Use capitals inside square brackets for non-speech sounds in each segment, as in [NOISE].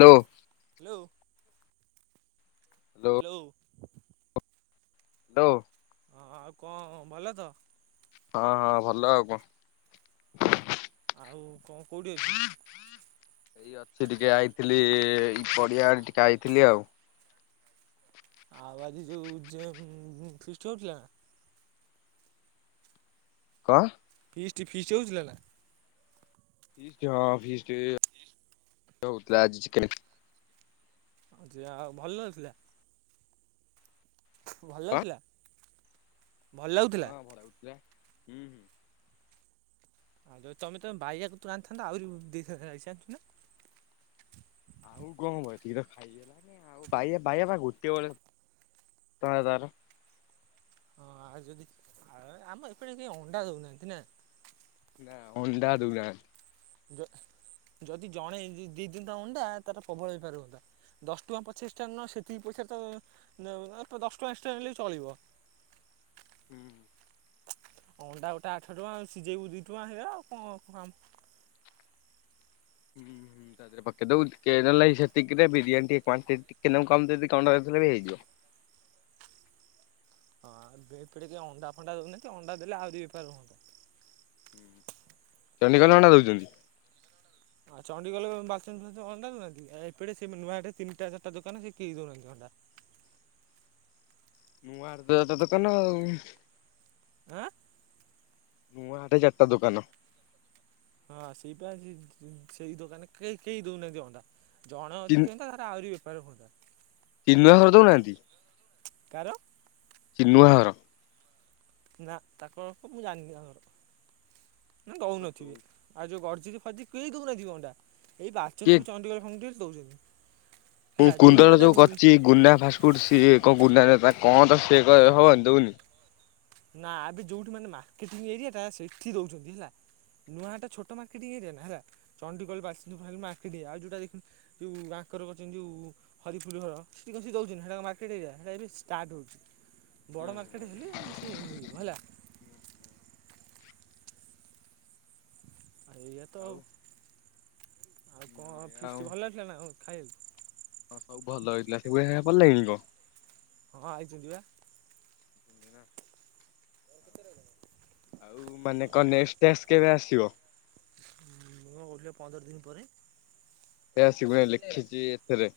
ଲୋ hello. Hello ଲୋଉ ଲୋ ହଁ ଆଉ କଣ ଭଲ ତ? ହଁ ହଁ ଭଲ ଆଉ କଣ? ଆଉ କଣ କୋଉଠି ଅଛୁ? ଏଇ ଅଛି ଟିକେ ଆଇଥିଲି ଏଇ ପଡିଆ ଆଡେ ଟିକେ ଆଇଥିଲି ଆଉ। ଆଉ ଆଜି ଯୋଉ ଯେ ଉଁ, ଉଁ, ଫିଷ୍ଟ ହଉଥିଲା ନା? କଁ? ଫିଷ୍ଟ ଫିଷ୍ଟ ହଉଥୁଲା ନା? ଫିଷ୍ଟ ହଁ ଫିଷ୍ଟି। ଫିଷ୍ଟ ତ ହଉଥିଲା ଆଜି ଚିକେନେ। ଆଜି ଆଉ ଭଲ ଥିଲା? ଭଲ କଣ ଥିଲା। ହଁ ଭଲ ହଉଥିଲା ହୁଁ, ହୁଁ। ଆଉ ଯଦି ତୋମେ ତୋମ ବାଇଆ କତରୁ ଆଣିଥାନ୍ତ ଆଉରୁ ଦେଇଥାନ୍ତା ରାଇସ୍ ଜାଣିଚୁ ନା? ଆଉ କଣ ବସିକି ତ ଖାଇଗଲାଣି ଆଉ। ବାଇଆ ବାଇଆ ବା ଗୋଟେ ବଳେ ତୋମେ ତାର ହଁ ଆଉ ଯଦି ଆ, ଆମ ଏପଟେ କେ ଅଣ୍ଡା ଦଉନାହାନ୍ତି ନା? ନା ଅଣ୍ଡା ଦୋଉନା ଯ-ଯଦି ଜଣେ ଦି- ଦେଇ ଦିଅନ୍ତା ଅଣ୍ଡା ତାର ପ୍ରବଳ ବେପାର ହୁଅନ୍ତା। ଦଶ ଟଙ୍କା ପଛେ ଏକ୍ସଟ୍ରା ନଅ, ସେତିକି ପଇସାରେ ତ ନଉ [UNINTELLIGIBLE] ଦଶଟଙ୍କା ଏକ୍ସଟ୍ରା ନେଲେ ଚଳିବ। ହୁଁ। ଅଣ୍ଡା ଗୋଟା ଆଠ ଟଙ୍କା ଆଉ ସିଝେଇବୁ ଦି ଟଙ୍କା ହେଇଗଲା ଆଉ କଣ କମ। ହୁଁ, ହୁଁ। ତା ଧୀଅରେ ପକେଇଦବୁ ଟିକେ ଜାଣିଲ କି ସେତିକିରେ ବିରିୟାନୀ ଟିକେ କ୍ୱାଣ୍ଟିଟି ଟିକେ ନାକୁ କମ୍ ଦେଇ ଦେଇକି ଅଣ୍ଡା ଦେଇଥିଲେ ବି ହେଇଯିବ। ହଁ ବେ ଏପଟେ କିଏ ଅଣ୍ଡା ଫଣ୍ଡା ଦଉନାହାନ୍ତି ଅଣ୍ଡା ଦେଲେ ଆହୁରି ବେପାର ହୁଅନ୍ତା। ହୁଁ। ଚଣ୍ଡିଖୋଲ ର ଅଣ୍ଡା ଦଉଚନ୍ତି। ଆଉ ଚଣ୍ଡୀଖୋଲ ବାଲସନ ଫାସନ ଅଣ୍ଡା ଦଉନାହାନ୍ତି କି। ଏ, ଏପଟେ ସେ ନୂଆ ଆଡ଼ିରେ ତିନିଟା ଚାଟା ଦୋକାନ ସେ କେହି ଦୋଉନାହାନ୍ତି ଅଣ୍ଡା। ନୂଆହାଟ ଦତ ଦୋକାନ ଆଉ। ଆଁ, ନୂଆହାଟ ଚାଟା ଦୋକାନ। ହଁ ସେଇପା ସେ ଉଁ, ସେଇ ଦୋକାନ କେଇ କେହି ଦୋଉନାହାନ୍ତି ଅଣ୍ଡା। ଜଣେ ଯଦି ଦିଅନ୍ତା ତାର ଆଉରି ବେପାର ହୁଅନ୍ତା। ଟିଲୁଆ ଘର ଦଉନାହାନ୍ତି? କାହାର? ଚିନୁଆ ଘର। ନା ତାକୁ ମୁଁ ଜାଣିନି ତାଙ୍କ ଘର ନା ଦଉନଥିବେ। ଆଉ ଯୋଉ ଗର୍ଜି ବି ଫଜି କେହି ଦେଉନାହାନ୍ତି କି ଅଣ୍ଡା ଏଇ [UNINTELLIGIBLE] କିଏ ଚଣ୍ଡୀଖୋଲ ଫଣ୍ଡିଗୋଲ ଦଉଛନ୍ତି। ମୁଁ ହେଲା ଯୋଉଠି କୁନ୍ଦଳ ମାନେ ଯୋଉ କରିଛି ଗୁନା ଫାଷ୍ଟଫୁଡ ସିଏ କଣ ଗୁନାରେ ତା କଣ ତ ସିଏ ହ ଦେଉନି। ନା ଏବେ ଯୋଉଠି ମାନ ମାର୍କେଟିଙ୍ଗ ଏରିଆଟା ସେଇଠି ଦଉଛନ୍ତି ହେଲା ନୂଆହାଟ ଛୋଟ ମାର୍କେଟିଂ ଏରିଆ ନା ହେଲା ଚଣ୍ଡିଖୋଲ [UNINTELLIGIBLE] ମାର୍କେଟ ଆଉ ଯୋଉଟା ଦେଖିଲୁ ଯୋଉ ଆଙ୍କର କରିଛନ୍ତି ଯୋଉ ହରିପୁର ଘର ସିଠି କଣ ସେ ଦଉଛନ୍ତି ସେଇଟା ମାର୍କେଟ ଏରିଆ ସେଇଟା ଏବେ ଷ୍ଟାର୍ଟ ହଉଛି। ହୁଁ ବଡ ମାର୍କେଟ ହେଲେ ସେ ମିଳିବ ହେଲା। ଆଉ ଏଇଆ ତ ଆଉ, ଆଉ କଣ ହୁଁ ଫିସ୍ଟ ଭଲ ହେଇଥିଲା ନା ଆଉ ଖାଇବାକୁ? ହଁ ସବୁ ଭଲ ହେଇଥିଲା [UNINTELLIGIBLE] ହଁ ଆଇଛନ୍ତି ବା। [UNINTELLIGIBLE] ଆଉ ମାନେ କଣ ନେଷ୍ଟ ଟାସ୍କ କେବେ ଆସିବ? ମୁଁ ବା ଗଲି ପନ୍ଦର ଦିନ ପରେ। ଏୟା ସବୁ ଲେଖିଛି ଏଥିରେ।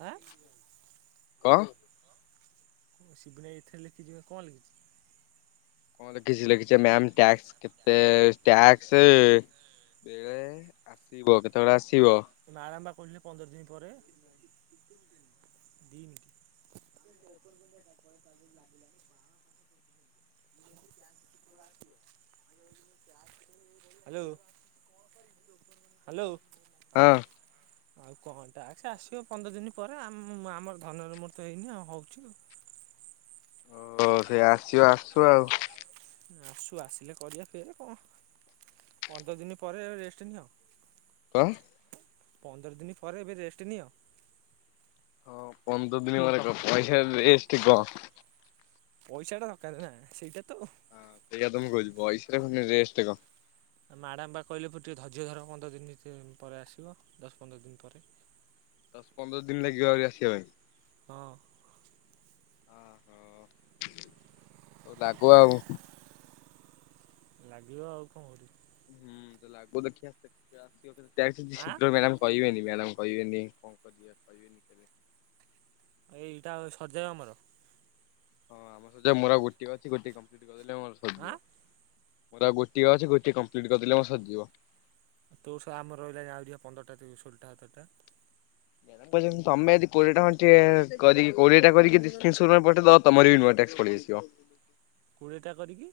ଆଁ? କଣ? ତମ ସିବୁନା ଭାଇ ଏଥିରେ ଲେଖିଛି କଣ ଲେଖିଛି? କଣ ଲେଖିଛି ଲେଖିଛି ମାମ ଟ୍ୟାକ୍ସ କେତେ ଟ୍ୟାକ୍ସ? ବେଳେ ଆସିବ, କେତେବେଳେ ଆସିବ? ସେ ମ୍ୟାଡ଼ାମବା କହୁଛନ୍ତି ପନ୍ଦର ଦିନ ପରେ, ଦି ମିନିଟ୍ ହ୍ୟାଲୋ? ହ୍ୟାଲୋ, ହଁ ଆଉ କଣ ଟାସ୍କ ଆସିବ ପନ୍ଦର ଦିନ ପରେ ଆମର ଧନର ମୋର ତ ହେଇନି ଆଉ ହଉଛି ଆଉ। ହଉ ସେ ଆସିବ ଆସୁ ଆଉ। ଆସୁ ଆସିଲେ କରିବ ଫେରେ କଣ ପନ୍ଦର ଦିନ ପରେ ରେଷ୍ଟ ନିଅ। କଣ? ପନ୍ଦର ଦିନ ପରେ ଏବେ ରେଷ୍ଟ ନିଅ। ହଁ ପନ୍ଦର ଦିନ ମାନେ କଣ ପଇସା ରେଷ୍ଟ୍ କଣ? ପଇସାଟା ଦରକାର ନା ସେଇଟା ତ ହଁ ସେଇଆ ତ ମୁଁ କହିଲି ଟେଷ୍ଟ କଣ? ଆଉ ମ୍ୟାଡ଼ାମ୍ ବା କହିଲେ ବା ଟିକିଏ ଧର୍ଯ୍ୟ ଧର ପନ୍ଦର ଦିନ ପରେ ଆସିବ, ଦଶ ପନ୍ଦର ଦିନ ପରେ। ଦଶ ପନ୍ଦର ଦିନ ଲାଗିବ ଆହୁରି ଆସିବା ପାଇଁ। ହଁ ଓହୋ, ଲାଗୁ ଆଉ। ଲାଗିବ ଆଉ କଣ କରିବ। ହୁଁ ଲାଗୁ, ଦେଖିବା [UNINTELLIGIBLE] ଆଁ ଶୀଘ୍ର ମ୍ୟାଡାମ କହିବେନି ମ୍ୟାଡ଼ାମ କହିବେନି କଣ କରିବା? [INAUDIBLE] ଏଇ ଏଇଟା ସରିଯାଉ ଆମର। ହଁ ଆମର ସରିଯାଉ ମୋର ଆଉ ଗୋଟିଏ ଅଛି ଗୋଟିଏ କଂପ୍ଲିଟ୍ କରିଦେଲେ ମୋର ସରିଲା। ଆଁ ମୋର ଆଉ ଗୋଟଏ ଅଛି ଗୋଟିଏ କମ୍ପ୍ଲିଟ କରିଦଲେ ମୋର ସରିଯିବ। ତୋ ଶ ଆମର ରହିଲାଣି ଆହୁରି ପରା ଷୋଳଟା ସଟରଟା। ତମେ ଯଦି କୋଡିଟା ଖଣ୍ଡେ କରିକି କୋଡିଏ ଟା କରିକି ଡିଷ୍ଟ୍ରିବ ସୁଗାର ପଠେଇଦବ [UNINTELLIGIBLE] ତମର ବି ନୂଆ ଟ୍ୟାକ୍ସ ପଳି ଆସିବ। କୋଡ଼ିଏଟା କରିକି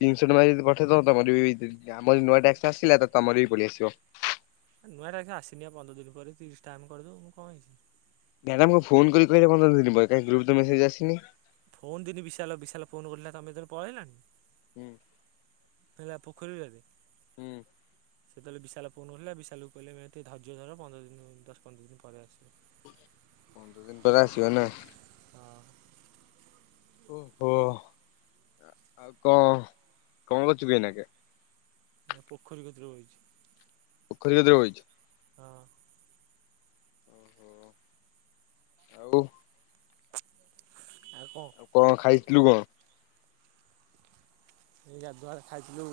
ତିନିଶହ ଟଙ୍କା ଯଦି ପଠେଇ ଦବ ତମର ବି ଆମର ନୂଆ ଟ୍ୟାକ୍ସ୍ ଆସିଲା ତମର ବି ପଳେଇ ଆସିବ। ନୂଆ ଟ୍ୟାକ୍ସ ପା ଆସିନି ପନ୍ଦର ଦିନ ପରେ ତିରିଶ ଟା ଆମେ କରିଦବୁନୁ କଣ ହେଇଛି। ମ୍ୟାଡ଼ାମକୁ ଫୋନ କରି କହିଲେ ପନ୍ଦର ଦିନ ପରେ କାଇଁ ଗ୍ରପ୍ କୁ ତ ମେସେଜ ଆସିନି। ଫୋନ ଦିନି ବିଶାଲ ବିଶାଲ୍ ଫୋନ୍ କିରିଲା ତମେ ସେତବେଳେ ପଳେଇଲାଣି [UNINTELLIGIBLE] ହୁଁ। ହେଲା ପୋଖରୀବାରି। ହୁଁ। ସେତେବେଳେ ବିଶାଲ ଫୋନ୍ କରିଥିଲା ବିଶାଲକୁ କହିଲେ ଟିକେ ଧର୍ଯ୍ୟ ଧର ପନ୍ଦର ଦିନ, ଦଶ, ପନ୍ଦର ଦିନ ପରେ ଆସିବ। ପନ୍ଦର ଦିନ ପରେ ଆସିବ ନା ହଁ। ଓହୋ ଆଉ କଣ କଣ କରଛୁ କି ଏଇନାକେ। ଏ ପୋଖରୀ କତିରେ ଓହଳେଇଛି। ପୋଖରୀରେ କତିରେ ବଇଛୁ। ହଁ। ହଁ। ଆଉ। ଆଉ କହ। ଆଉ କଣ ଖାଇଛୁ କଣ? ଏଇ ଗାଧୁଆ ବେଳେ ଖାଇଥିଲୁ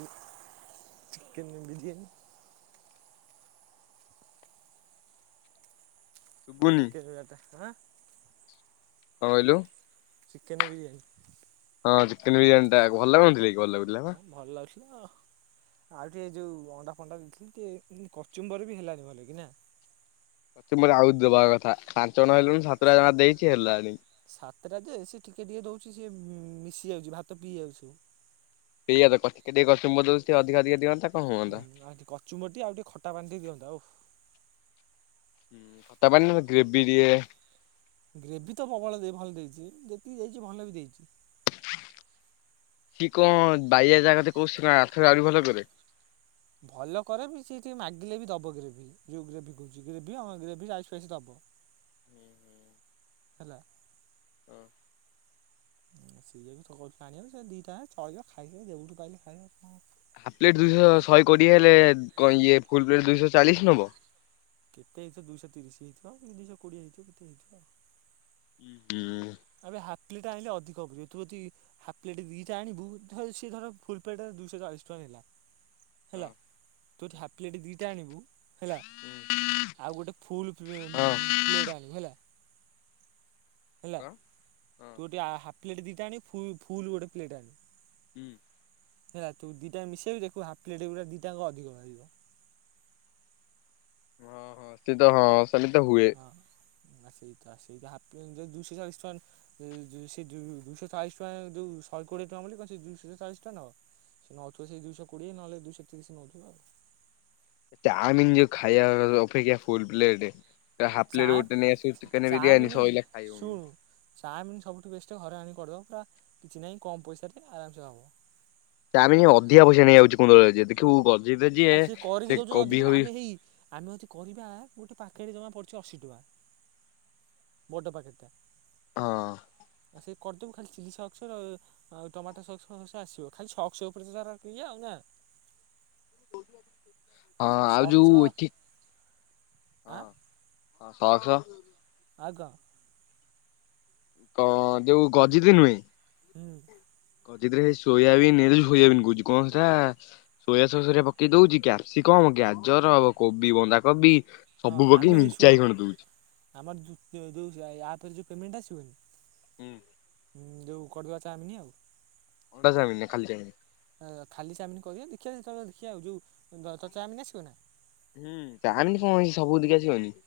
ଚିକେନ ବିରିୟାନୀ। ଆ ଶୁଭୁନି ଚିକେନ୍ ବିରାଟା ଆନାଁ [UNINTELLIGIBLE] କଣ କହିଲୁ? ଚିକେନ୍ ବିରିୟାନୀ। ହଁ, ଚିକେନ୍ ବିରିୟାନୀ ଟା ଭଲ ଲାଗୁନଥିଲା କି ଭଲ ଲାଗୁଥିଲା ବା। ହଁ ଭଲ ଲାଗୁଥିଲା। ଆଉ ଟିକେ ଯୋଉ ଅଣ୍ଡା ଫଣ୍ଡା ଦେଇଥିଲେ ଟିକେ କଚୁମ୍ବର ବି ହେଲାନି ଭଲ କି ନା। ମତେ ମୋର ଆହୁରି ଦେବାର କଥା ପାଞ୍ଚ ଜଣ ହଁ ହେଲୁଣି କଚ ସାତଟା ଜମା ଦେଇଛି ହେଲାନି। ସାତଟା ଯେ ସେ ଟିକେ ଟିକେ ଦଉଛି ସେ ମିଶି ଯାଉଛି ଭାତ ପିଇ ଯାଉଛି ସବୁ। ଏଇଆ ତ କଚ୍ ଟିକେ ଟିକେ କଚୁମ୍ବର୍ ଦଉଚି ଅଧିକା ଟିକେ ଦିଅନ୍ତା। କଣ ହୁଁ ହୁଅନ୍ତା। ଆଉ ଟିକେ କଚୁମ୍ବର୍ ଆଉ ଟିକେ ଖଟା ପାଣି ଦିଅନ୍ତା ଓଃ। ହୁଁ ଖଟା ପାଣି ନହେଲେ ଗ୍ରେବି ଦିଏ। ଗ୍ରେଭି ତ ପ୍ରବଳ ଦେଇ ଭଲ ଦେଇଛି ଯେତିକି ଦେଇଛି ଭଲ ବି ଦେଇଛି। କି କଣ ବାଇଆ ଜାଗା ତ କହୁଚୁ ସେ କଣ ଆହୁରି ଭଲ କରେ। [UNINTELLIGIBLE] ଭଲ କରେ ବି ସେ ଟିକେ ମାଗିଲେ ବି ଦବ ଗ୍ରେଭି ଯୋଉ ଗ୍ରେଭି କରୁଛି ଗ୍ରେଭି ହିଁ ଗ୍ରେଭି ରାଇସ୍ ଫାଇସ୍ ଦବ। [INAUDIBLE] ହେଲା। ସିଏ ବି କହୁଛି ଆଣିବା ସେ ଦିଟା ଚଳିଯିବ ଖାଇଯିବା ଯୋଉଠୁ ପାଇଲେ ଖାଇବା କଣ। ହାପ୍ ପ୍ଲେଟ୍ ଦୁଇଶହ ଶହେ କୋଡ଼ିଏ ରେ କ ଇଏ ଫୁଲ୍ ପ୍ଲେଟ୍ ଦୁଇଶହ ଚାଳିଶ ନେବ। କେତେ ହେଇଥିବ ଦୁଇଶହ ତିରିଶ ହେଇିଥିବ କି ଦୁଇଶହ କୋଡିଏ ହେଇଥିବ କେତ ହେଇଥିବ ଆଉ। ହୁଁ। ଆବେ ହାପ୍ ପ୍ଲେଟ ଆଣିଲେ ଅଧିକ ହବ ତୁ ଯଦି [UNINTELLIGIBLE] ହାପ୍ ପ୍ଲେଟ୍ ଦିଟା ଆଣିବୁ ତାହାଲେ ସିଏ ଧର ଫୁଲ୍ ପ୍ଲେଟ ଦୁଇଶହ ଚାଳିଶ ଟଙ୍କା ନେଲା ହେଲା? ତୁ ଅଦି ହାପ୍ ପ୍ଲେଟ୍ ଦିଟା ଆଣିବୁ ହେଲା? ଆଉ ଗୋଟେ ଫୁଲ୍ ପ୍ ହଁ ପ୍ଲେଟ୍ ଆଣିବୁ ହେଲା? ହେଲା ତୁ ଟିକେ ହାପ୍ ପ୍ଲେଟ୍ ଦି ଟା ଆଣିବୁ ଫୁ ଫୁଲ୍ ଗୋଟେ ପ୍ଲେଟ୍ ଆଣିବୁ। ହୁଁ। ହେଲା ତୁ ଦିଟାଙ୍କ ମିଶେଇକି ଦେଖୁ ହାପ୍ ପ୍ଲେଟ୍ ଗୁଡା ଦିଟାଙ୍କ ଅଧିକ ବାହାରିବ। ଓହୋ ସେ ସିଏ ତ ହଁ ସେମିତି ତ ହୁଏ। ହଁ ନା ସେଇଟା ସେଇତ ହାପ୍ ପ୍ଲେଟ୍ ଯଦି ଦୁଇଶହ ଚାଳିଶ ଟଙ୍କା ସେ ଯୋ ସେ ଯୋ ଦୁଇଶହ ଚାଳିଶ ଟଙ୍କା ଯୋଉ ଶହେକୋଡ଼ିଏ ଟଙ୍କା ବୋଲି ସେ ଦୁଇଶହ ଚାଳିଶ ଟଙ୍କା ନବ? ନଉଥିବ ସେ ଦୁଇଶହ କୋଡିଏ ନହେଲେ ଦୁଇଶହ ତିରିଶ ନଉଥିବ ଆଉ। ଚାଉମିିନ ଯୋଉ ଖାଇବା ଅପେକ୍ଷା ଫୁଲ ପ୍ଲେଟେ ହାପ୍ ଚା ଫ୍ଲେଟ ଗୋଟ ନେଇ ଆସିବୁ ଚିକେନ ବିରିଆନି ସଇଲା ଖାଇବୁ। ଚାଓମିନ ସବୁଠୁ ବେଷ୍ଟ ଘରେ ଆଣିକି କରିବ ପୁରା କିଛି ନାହିଁ କମ୍ ପଇସାରେ ଆରାମସେ ହବ। ଚାଓମିନ ଅଧିକା ପଇସା ନେଇଯାଉଛି କଣପାଇଁ ଯିଏ ଦେଖିବୁ [UNINTELLIGIBLE] ଯିଏ ଆଉ ସିଏ କରିକି ସେ ଦଉଛନ୍ତି ଅଧିକ କୋବି ବା ଫୋବି ଆମେ ହେଇ ଆମେ ଯଦି କରିବା ଗୋଟେ ପ୍ୟାକେଟ୍ ଜମା ପଡ଼ିୁଛି ଅଶୀ ଟଙ୍କା। ବଡ ପ୍ୟାକେଟ୍ ଟା। ହଁ। ଆଉ ସେ କରିଦବୁ ଖାଲି ଚିଲି ସକ୍ସ୍ ଆଉ ଆଉ ଟମାଟୋ ସକ୍ସ ଫକ୍ସ ଆସିବ ଖାଲି ସକ୍ସ ଉପରେ ତ ତାର ଇଏ ଆଉ ନା? ହଁ ଆଉ ସକ୍ସ ଯୋଉ ଚି ହଁ ଆଁ ହଁ ସକ୍ସ ଆଉ କଁ? କ ଯୋଉ ଗଜିିତି ନୁହେଁ। ହୁଁ। ଗଜିତ୍ ରେ ସୋୟାବିନ [UNINTELLIGIBLE] କହୁଛି କଁ ସେଟା। ସୋୟା ସସ୍ ରେ ପକେଇ ଦଉଛି କ୍ୟାପ୍ସିକମ୍, ଗାଜର, କୋବି, ବନ୍ଧାକୋବି ହଁ ସବୁ ଆମେ ପକେଇ ହେଇ ଶୁଣ ମେଞ୍ଚାଏ ଖଣ୍ଡେ ଦଉଛି। ଆମର ଯୁ ତେ ଯୋଉ ୟାପରେ ଯୋଉ ପେମେଣ୍ଟ ଆସିବନି? ହୁଁ। ହୁଁ ଯୋଉ କରିବା ଚାଓମିନି ଆଉ। ଅଣ୍ଡା ଚାଓମିନି ନା ଖାଲି ଚାଓମିନି? ଅ ଖାଲି ଚାଓମିନ୍ କରିବା ଦେଖିବା ଯେତେବେଳେ ଦେଖିବା ଆଉ। ଯୋଉ ତ ଚାଓମିନ୍ ଆସିବ ନା? ହୁଁ ଚାଓମିନି କଁ ଅଛି [UNINTELLIGIBLE] ଆସିବନି?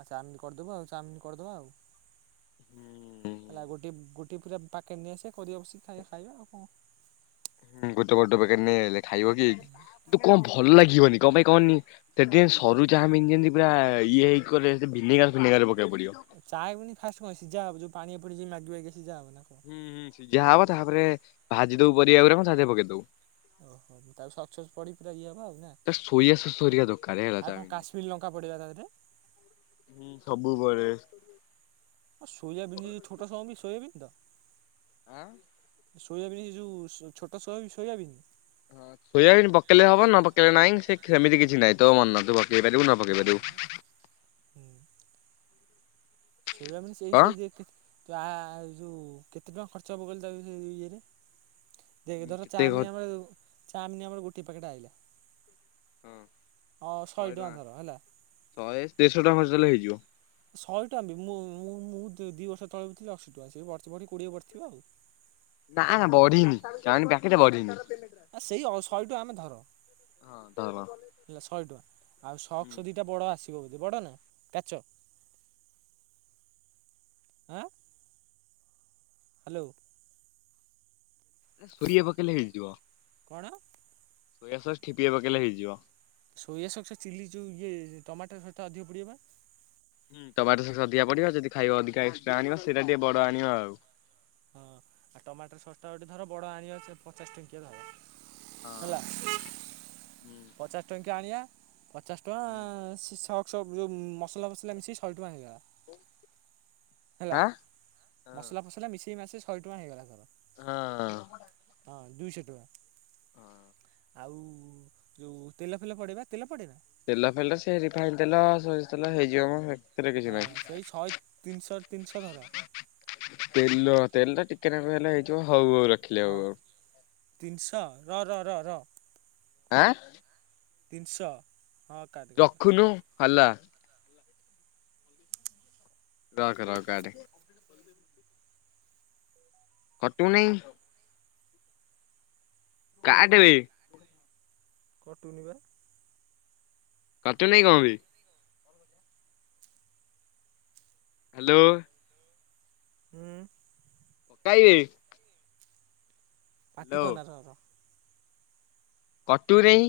ଆ ଚାଉମିନ୍ କରିଦବୁ ଆଉ ଚାଉମିନ୍ କରିଦବା ଆଉ ହୁଁ ହେଲା ଗୋଟେ ଗୋ ଗୋଟିଏ ପୁରା ପ୍ୟାକେଟ୍ ନେଇ ଆସିବା କରିବା ବସିକି ଖାଇବା ଖାଇବା ଆଉ କଣ ହୁଁ ଗୋଟେ ବଡ଼ ପ୍ୟାକେଟ୍ ନେଇଆଇଲେ ଖାଇବ କିଏ କି କିନ୍ତୁ କଣ ଭଲ ଲାଗିବନି କଣ ପାଇଁ କହନି? ସେ ଟି ସରୁ ଚାଉମିନ୍ ଯେମିତି ପୁରା ଇଏ ହେକଲେ ଭିନେଗାର ଫିନେଗାର ପକେଇବାକୁ ପଡିବ। ଚାଉମିନ୍ ଫାଷ୍ଟ୍ କଣ ସିଝା ହବ ଯୋଉ ପାଣି ରେ ପଡିକି ଯୋଉ ମାଗି ବାଗିଆ ସିଝା ହବ ନା କଣ? ହୁଁ ହୁଁ ସିଝା ହବ ତାପରେ ଭାଜି ଦୋଉ ପରିବା ଗୁରାକ ତା ଦେହରେ ପକେଇ ଦଉ। ଓହୋ ତା ସକ୍ସ୍ ଫକ୍ସ୍ ପଡ଼ି ପୁରା ଇଏ ହବ ଆଉ ନା? ସୋୟାସସ୍ ଆଉ କଣ କାଶ୍ମୀର ଲଙ୍କା ପଡିବା ତାଥିରେ ହୁଁ ସବୁ ପଡେ। ଆ ସୋୟାବିନ ଛୋଟ ଚାଓମିନ୍ ସୋୟାବିନ ତ ଆଁ। ସୋୟାବିନ୍ ଏ ଯୋଉ ଛୋଟ ସୋୟାବିନି ସୋୟାବିନି? ହଁ ସୋୟାବିନ୍ ପକେଇଲେ ହବ ନ ପକେଇଲେ ନାହିଁ ସେମିତି କିଛି ନାହିଁ ତୋ ମନ ତୁ ପକେଇ ପାରିବୁ ନ ପକେଇ ପାରିବୁ। ହୋଉ ହୁଁ। ସୋୟାବିନ୍ ସେଇ କଣ ସେଇ ଦେଖେ ଜା ଏଇ ଯୋଉ କେତେ ଟଙ୍କା ଖର୍ଚ୍ଚ ହେବ କହିଲୁ ତା ଭିତ ଇଏରେ ଦେଖେ ଧର କେତେ ଖ ହଁ ଚାଉମିନ୍ ଆମର ଚାଉମିନ୍ ଆମର ଗୋଟିଏ ପ୍ୟାକେଟ୍ ଆଇଲା। ଶହେ ଟଙ୍କା ଅ ଶହେ ଟଙ୍କା ଧର ଦେଢ଼ ହେଲା ଶହ ଟଙ୍କା ଖର୍ଚ୍ଚ କରିଦେଲେ ହେଇଯିବ। ଶହେ ଟଙ୍କା ବି ମୁଁ ମୁଁ ମୁଁ ଦି ଦିଇ ବର୍ଷ ତଳେ ବୁଝି ଥିଲି ଅଶୀ ଟଙ୍କା ସେବଢ଼ି ଥିବଯଦି ବଢ଼ିଥିବ କୋଡିଏ ବଢିଥିବ ଆଉ। ନା ନା ବଢିଇନି ତା ପ୍ୟାକେଟା ବଢିଇନି। ଆ ସେଇ ଶହେ ଟଙ୍କା ଆମେ ଧର ହଁ [UNINTELLIGIBLE] ହେଲା ଶହେ ଟଙ୍କା ଆଉ ସକ୍ସ୍ ଦିଟା ବଡ ଆସିବ ବୋଧେ ବଡ଼ ନା କାଚ ଆଁ ହାଲୋ। କୋଡ଼ିଏ ପକଇଲେ ହେଇଯିବ। କଣ? ସୋୟାଶସ୍ ଠିପିିଏ ପକେଇଲେ ହେଇଯିବ। ସୋୟା ସକ୍ସ୍ ଚିଲି ଯୋଉ ଇଏ ଟମାଟୋ ସହ ଅଧିକ ପଡ଼ିବ ବା ହୁଁ ଟମାଟୋ ସକ୍ସ୍ ଅଧିକା ପଡିବା ଯଦି ଖାଇବ ଅଧିକ ଏକ୍ସଟ୍ରା ଆଣିବ ସେଇଟା ଟିକେ ବଡ ଆଣିବା ଆଉ। ହଁ ଆଉ ଟମାଟର ଶସ୍ଟା ଗୋଟେ ଧର ବଡ଼ ଆଣିବା ପଚାଶ ଟଙ୍କିଆ ଧର ହେଲା ହଁ ପଚାଶ ଟଙ୍କିଆ ଆଣିବା ପଚାଶ ଟଙ୍କା ସକ୍ସ୍ ଯୋଉ ମସଲା ଫସଲା ମିଶିକି ଶହେ ଟଙ୍କା ହେଇଗଲା। ହେଲା ଆଁ ମସଲା ଫସଲା ମିଶେଇ ମାସେଇ ଶହେ ଟଙ୍କା ହେଇଗଲା ଧର ହଁ। ହଁ ଦୁଇଶହ ଟଙ୍କା। ହଁ। ଆଉ ଯୋଉ ତେଲ ଫେଲ ପଡ଼େଏବା ତେଲ ପଡ଼େ ନାଁ? ତେଲ ଫେଲ ସେ ରିଫାଇନ ତେଲ ସୋରିଷ ତେଲ ହେଇଯିବ ମ ହେ ହଁ ସେଇ ଶହେ ତିନିଶହ ତିନିଶହ ଧର। ତେଲ ତେଲ ଟିକେ ନାକୁ ହେଲେ ହେଇଯିବ ହୋଉ ହୋଉ ର ହଁ ତିନିଶହ ରହ ର ର ଆଁ।। ତିନିଶହ। ହଁ କାଟ କାଟ ରଖୁନୁ ହାଲା। ରଖ ରଖ କାଟେ। କଟୁନିଇଁ। କାଟେ ବେ। କଟୁନିବା। କଟୁନି କଣ ପାଇଁ ହାଲୋ। ହୁଁ। କାଇ ବେ? ପାଟି କରନା ର ର। କଟୁ ନେଇଁ।